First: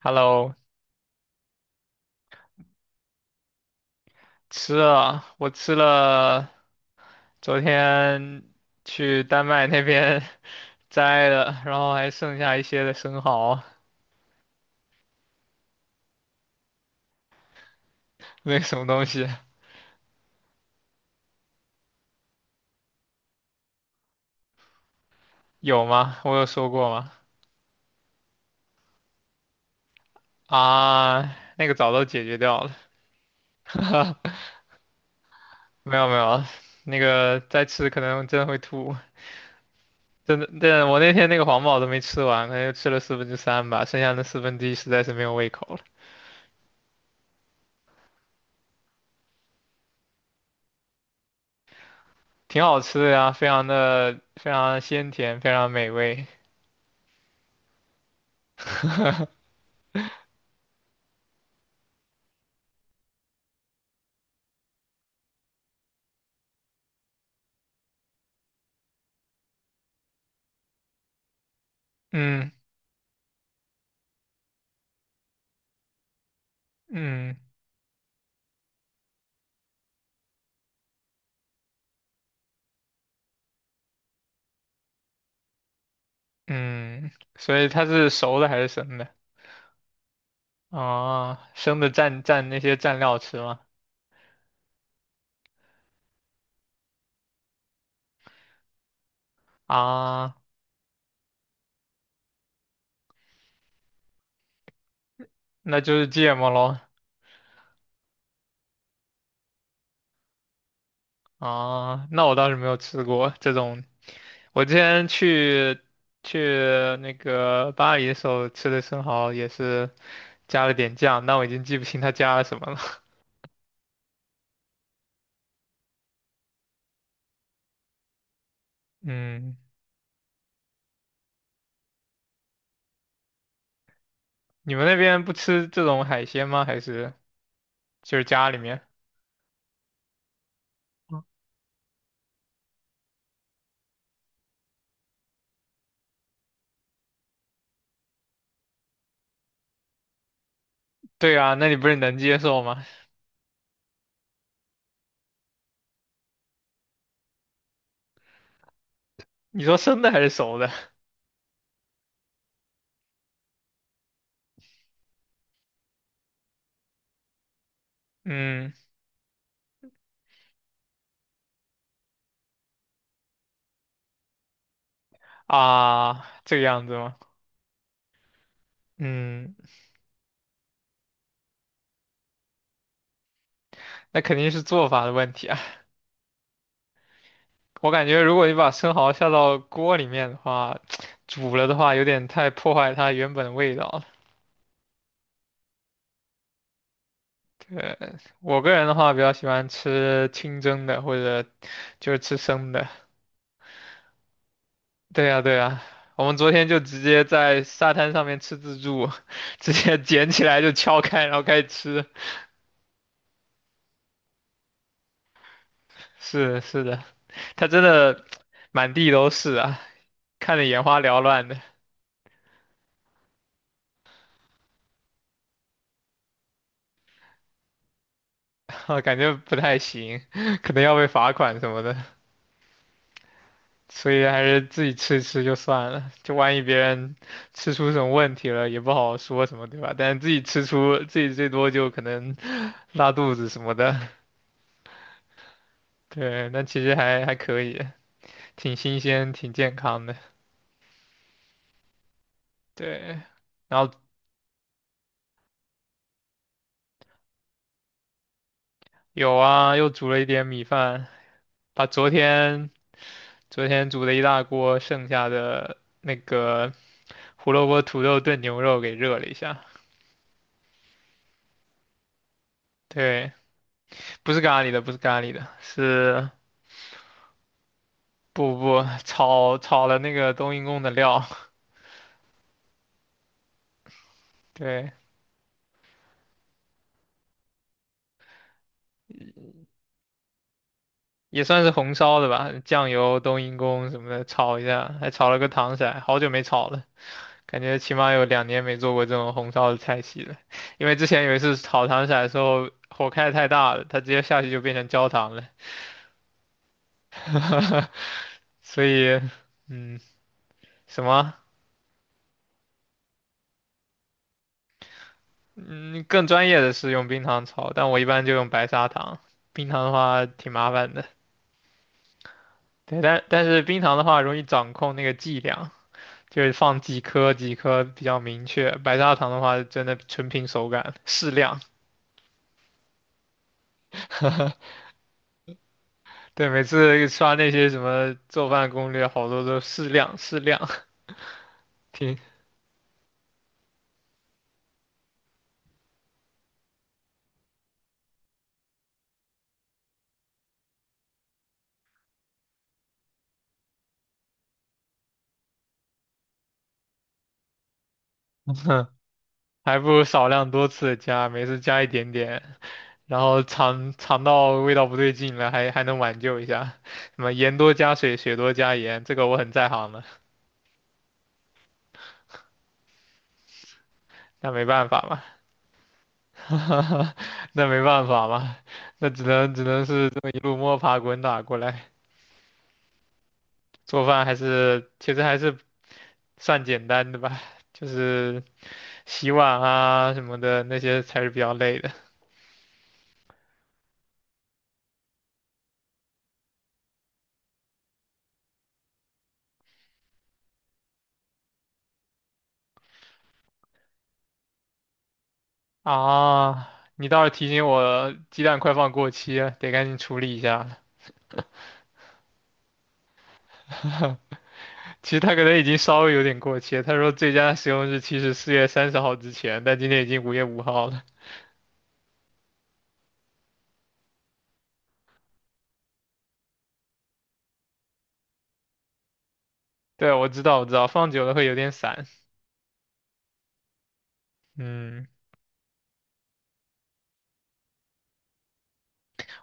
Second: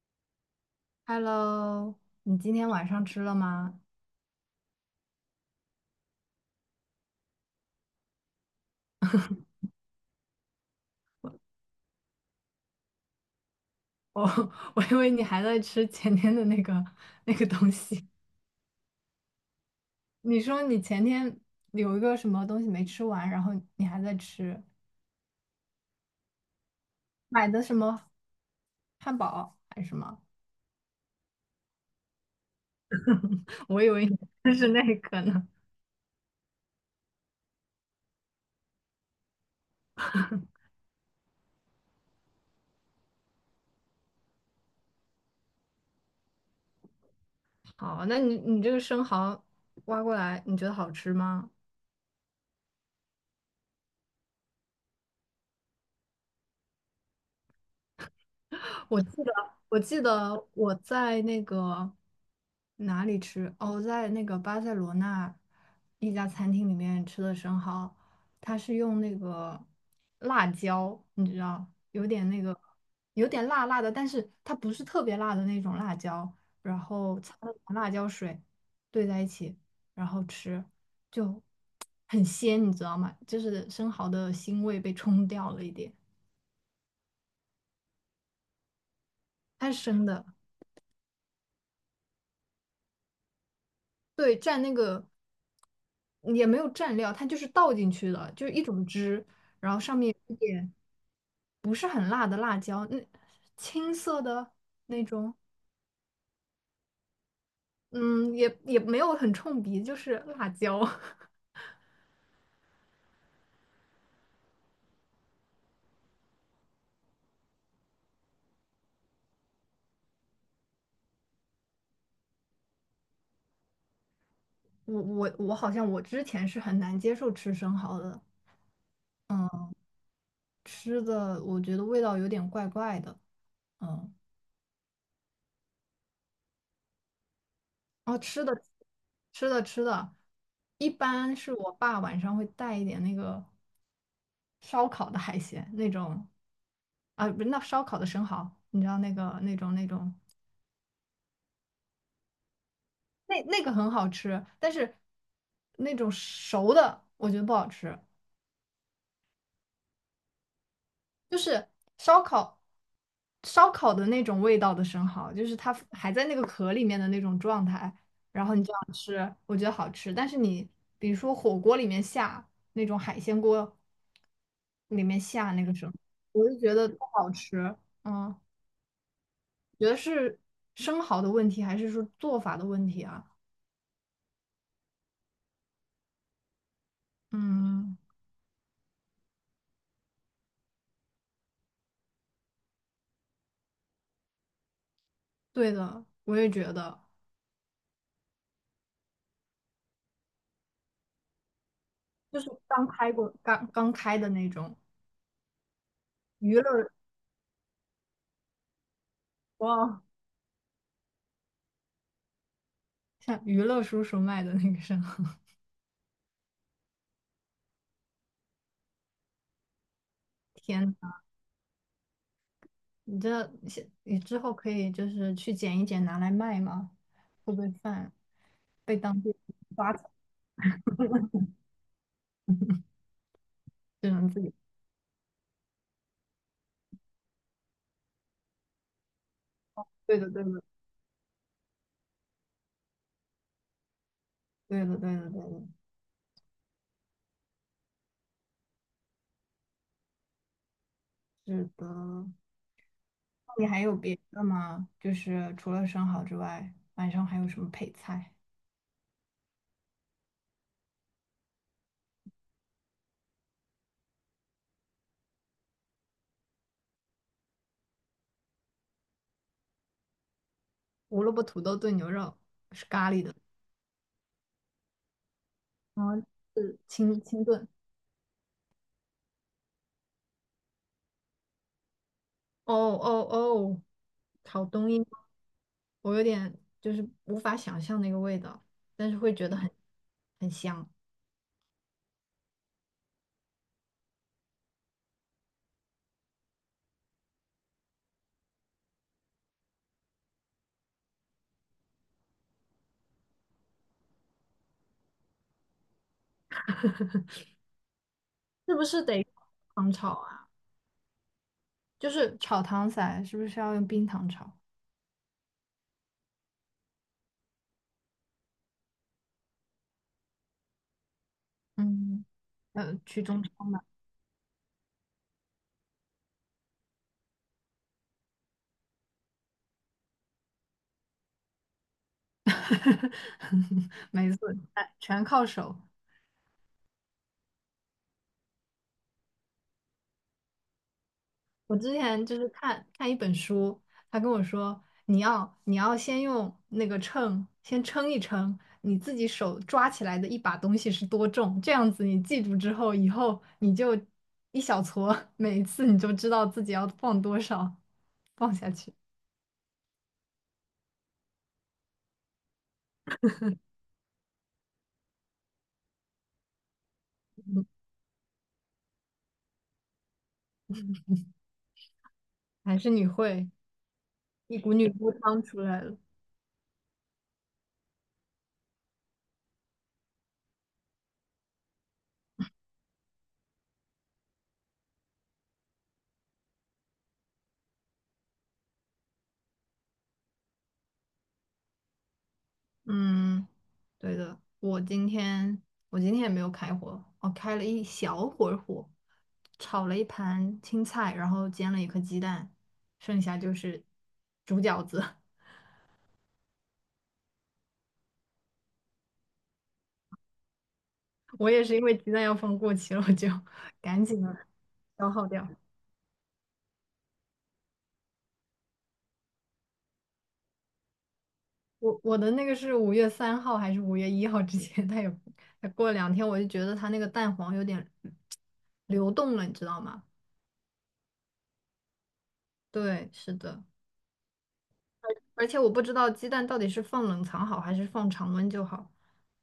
Hello，Hello,你今天晚上吃了吗？吃了，我吃了，昨天去丹麦那边 摘的，然后还剩下一些的生蚝，我 我以为你还在吃前天的那个东西。那个什么东西？你说你前天有一个什么东西没吃完，然后你还在吃，有吗？我有说过吗？买的什么汉堡还是什么？啊，那个早都解决掉了，我以为你吃是那个呢。没有没有，那个再吃可能真的会吐，真的，对，我那天那个黄堡都没吃完，那就吃了四分之三吧，剩下那四分之一实在是没有胃口了，好，那你这个生蚝挖过来，你觉得好吃吗？挺好吃的呀，非常鲜甜，非常美味，我记得，我记得我在那个哪里吃？哦，在那个巴塞罗那一家餐厅里面吃的生蚝，它是用那个辣椒，你知道，有点那嗯个，有点辣辣的，但是它不是特别辣的那种辣椒，然后擦嗯。了点辣椒水兑在一起，然后吃，就很鲜，你知道吗？就是生蚝的腥味被冲掉了一点，嗯，所以它是熟的还是生的？它是生的。啊，生的蘸蘸那些蘸料吃吗？对，蘸那个也没有蘸料，它就是倒进去的，就是一种汁，然后上面啊，一点不是很辣的辣椒，那青色的，那就是芥末喽。嗯，也没有很冲鼻，就是辣椒。啊，那我倒是没有吃过这种。我之前去那个巴黎的时候吃的生蚝也是加了点酱，但我已经记不清它加了什么了。我好像我之前是很难接受吃生蚝的，嗯，嗯，吃的我觉得味道有点怪怪的，嗯，你们那边不吃这种海鲜吗？还是就哦，是吃家的里面？吃的吃的，一般是我爸晚上会带一点那个。烧烤的海鲜那种，啊，不是那烧烤的生蚝，你知道那个那种那种对啊，那你不是能接受吗？那那个很好吃，但是那种熟的我觉得不好吃，你说生的还是熟的？就是烧烤烧烤的那种味道的生蚝，就是它还在那个壳里面的那种状态，然后你嗯。这样吃，我觉得好吃，但是你比如说火锅里面下那种海鲜锅里面下那个生蚝，啊，我这就个觉样得子不吗？好吃，嗯。嗯，觉得是生蚝的问题，还是说做法的问题啊？那肯定是做法的问题啊。我嗯，感觉如果你把生蚝下到锅里面的话，煮了的话有点太破坏它原本的味道了。对的，我也觉得，对，我个人的话比较喜欢吃清蒸的，或者就是吃就是生刚的。开过、刚刚开的那种对呀，对呀，我们昨娱天就乐，直接在沙滩上面吃自助，直接哇，捡起来就敲开，然后开始吃。像娱乐叔叔卖的那个生蚝，是的是的，它真的满地都是啊，看得眼天花缭呐，乱的。你这你之后可以就是去捡一捡拿来卖吗？会不会犯被啊，感当觉地不太抓走？行，可能要被罚款什么的，只所以能自还己。是自己吃一吃就算了。就万一别人吃出什么问题了，也不好说什么，对吧？但对是自的，己对的，吃出，自己最多就可能 拉肚子什么的。对的，对的，对的，对，那其实还可以，挺新鲜，挺健康的。是的。那对，你然还后有别的吗？就是除了生蚝之外，晚上还有什么配菜？有啊，又煮了一点米饭，把昨天煮的一大锅剩下的那个胡萝卜土豆炖牛肉给热了一下。胡萝卜土豆炖牛肉是咖喱对。的，不是咖喱的，不是咖喱的，是是清炖不炒了那个冬阴功的料，哦，炒阴对，阴功？我有点就是无法想象那个味道，但是会觉得很香。也算是红烧的吧，酱油、冬阴功什么的炒一下，还炒了个糖色，好久没炒了，感觉起码有2年没做过这种红烧的菜系了，因为之前有一次炒糖色的时候火开得太大了，它直接下去就变成焦糖了，是不所是以得糖嗯，炒啊？什么就是炒糖色，是不是要用冰糖炒？嗯更专业的是用冰糖炒，但我一般就用白砂糖，冰糖的话挺麻烦的。嗯，对，但去中但超是冰买，糖的话容易掌控那个剂量，就是放几颗几颗比较明确。白砂糖的话，真的纯凭手感，适量。没事，哎全靠手。对，每次刷那些什么做饭攻略，好多都适量适量，我之挺，前就是看一本书，他跟我说，你要先用那个秤先称一称，你自己手抓起来的一把东西是多重，这样子你记住之后，以后你就一小撮，每一次你就知道自己要放多少，放下 去。还不如少量多次的加，每次加一点点，然后尝到味道不对劲了，还能挽救一下。什么盐多加水，水多加盐，这个我很在行的，还是你会那一没股办女法高嘛。汤出来了。那没办法嘛，那只能是这么一路摸爬滚打过来。做饭还是其实还是算简单的吧，就是洗碗啊什么的那些才是比较累的嗯，对的，我今天也没有开火，我开了一小会儿火，炒了一盘青菜，然后煎了一颗鸡蛋，剩下就是煮饺子。啊。你倒是提醒我，鸡蛋快放过期了，得赶紧处理一下了。我也是因为鸡蛋要放过期了，我就 赶紧的其消实耗它可掉。能已经稍微有点过期了，他说最佳使用日期是4月30号之前，但今天已经5月5号了。我的那个是五月三号还是五月一号之前，它过了两天，我就觉得它那个蛋黄有点 流动了，你知道吗？对，我知道，我知道，放久了会有点散。对，是的。嗯，而且我不知道鸡蛋到底是放冷藏好还是放常温就好。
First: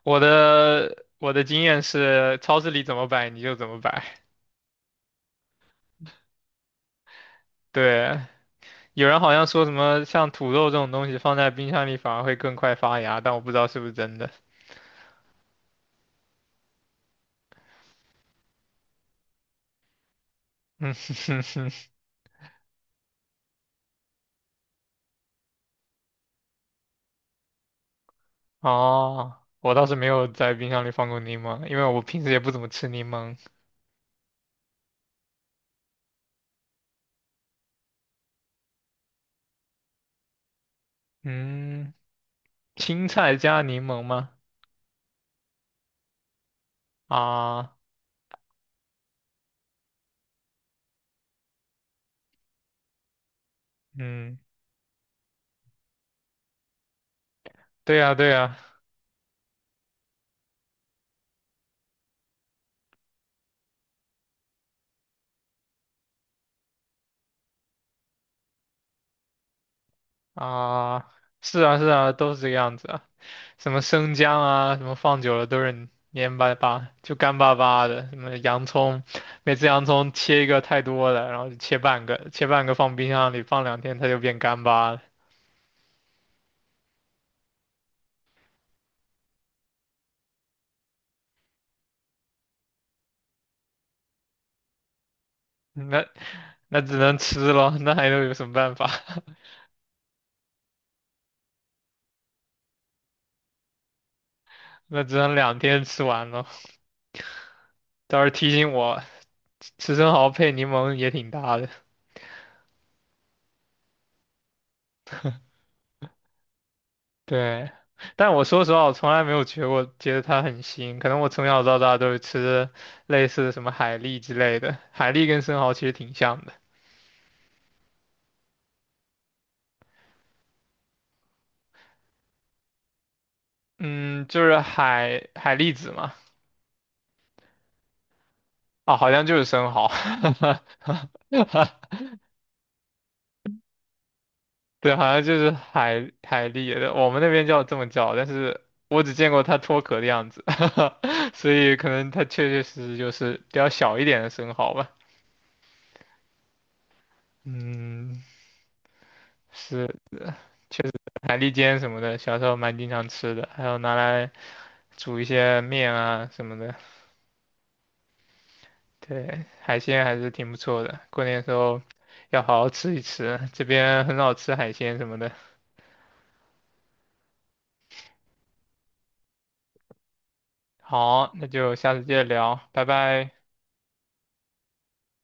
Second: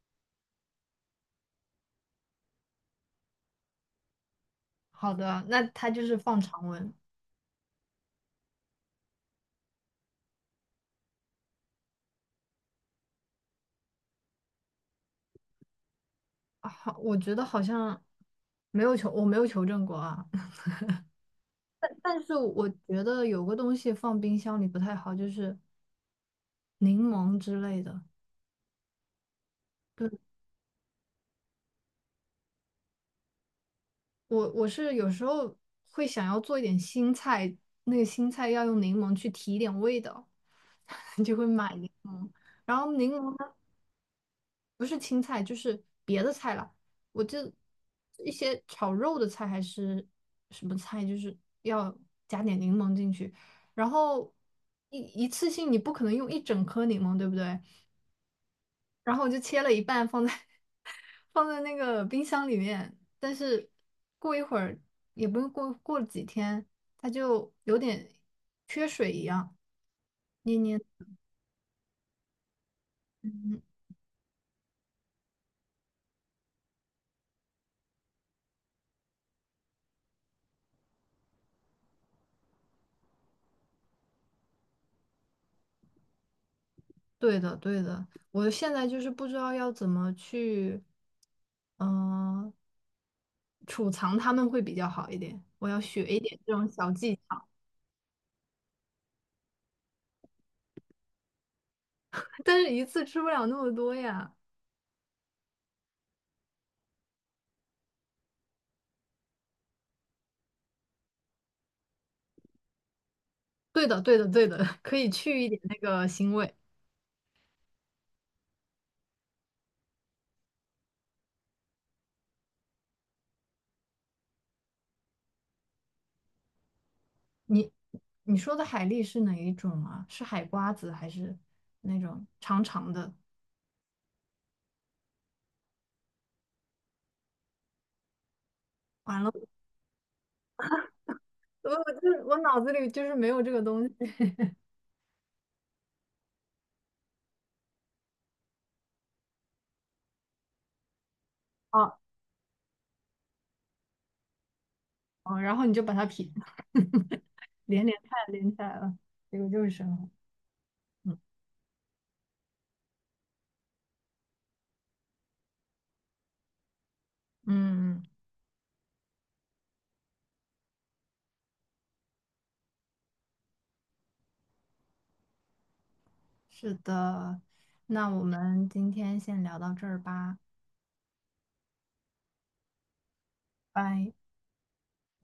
我的经验是，超市里怎么摆你就怎么摆。好的，那它就是放常温。对，有人好像说什么像土豆这种东西放在冰箱里反而会更快发芽，但我不知道是不是真的。啊好，我觉得好像没有求，我没有求证过啊。嗯哼哼，但是我觉得有个东西放冰箱里不太好，就是柠檬之类的。哦，我倒是没对，有在冰箱里放过柠檬，因为我平时也不怎么吃柠檬。我是有时候会想要做一点新菜，那个新菜要用柠檬去提一点味道，就会买柠嗯，檬。然后青柠檬菜呢？加柠檬吗？不是青菜就是别的菜了。我就啊，一些炒肉的菜还是什么菜，就是要加点柠檬进去。然后嗯，一次性你不可能用一整颗柠檬，对不对？对呀对呀，然后我就切了一半放在 放在那个冰箱里面，但是过一会儿也不用过几天它就有点缺水一样，黏黏。啊，是啊是啊，都是这个样子啊，什么生姜啊，什么放久了都是黏巴巴，就干巴巴的。什么洋葱，每次洋葱切一个太多了，然后就切半个，切半个放冰箱里放两天，它就变干巴了。对的，对的，我现在就是不知道要怎么去，嗯、储藏它们会比较好一点。我要那学一点这种那小只技能巧，吃了，那还能有什么办法？但是一次吃不了那么多呀。那只能2天吃完咯。倒是提醒我，吃生蚝配柠檬也挺搭的。对的，对的，对的，可以去一点那个腥味。对，但我说实话，我从来没有觉得我觉得它很腥，可能我从小到大都是吃类似什么海蛎之类的，海蛎跟生蚝其实挺像的，你你说的海蛎是哪一种啊？是海瓜子还是那种长长的？嗯，就是海蛎子嘛，啊，好完像了，就是生蚝，我就是我脑子里就是没有这个东西。对，好像就是海蛎的我们那边叫这么叫，但是我只见过它脱壳的样子，所以可啊能它确确实实就是比较小一点的生蚝吧，哦，然后你就把它撇，连连看嗯，连起来了，这个就是生是。蚝。确实嗯海蛎煎什么的，小时候蛮经常吃的，还有拿来煮一些面啊什么的。嗯对，海鲜还是挺不错的，过年的时候要好好吃一吃，这边很少吃海鲜什么的。是的，那我们今天先聊到这儿吧，好，那就下次接着聊，拜拜。拜。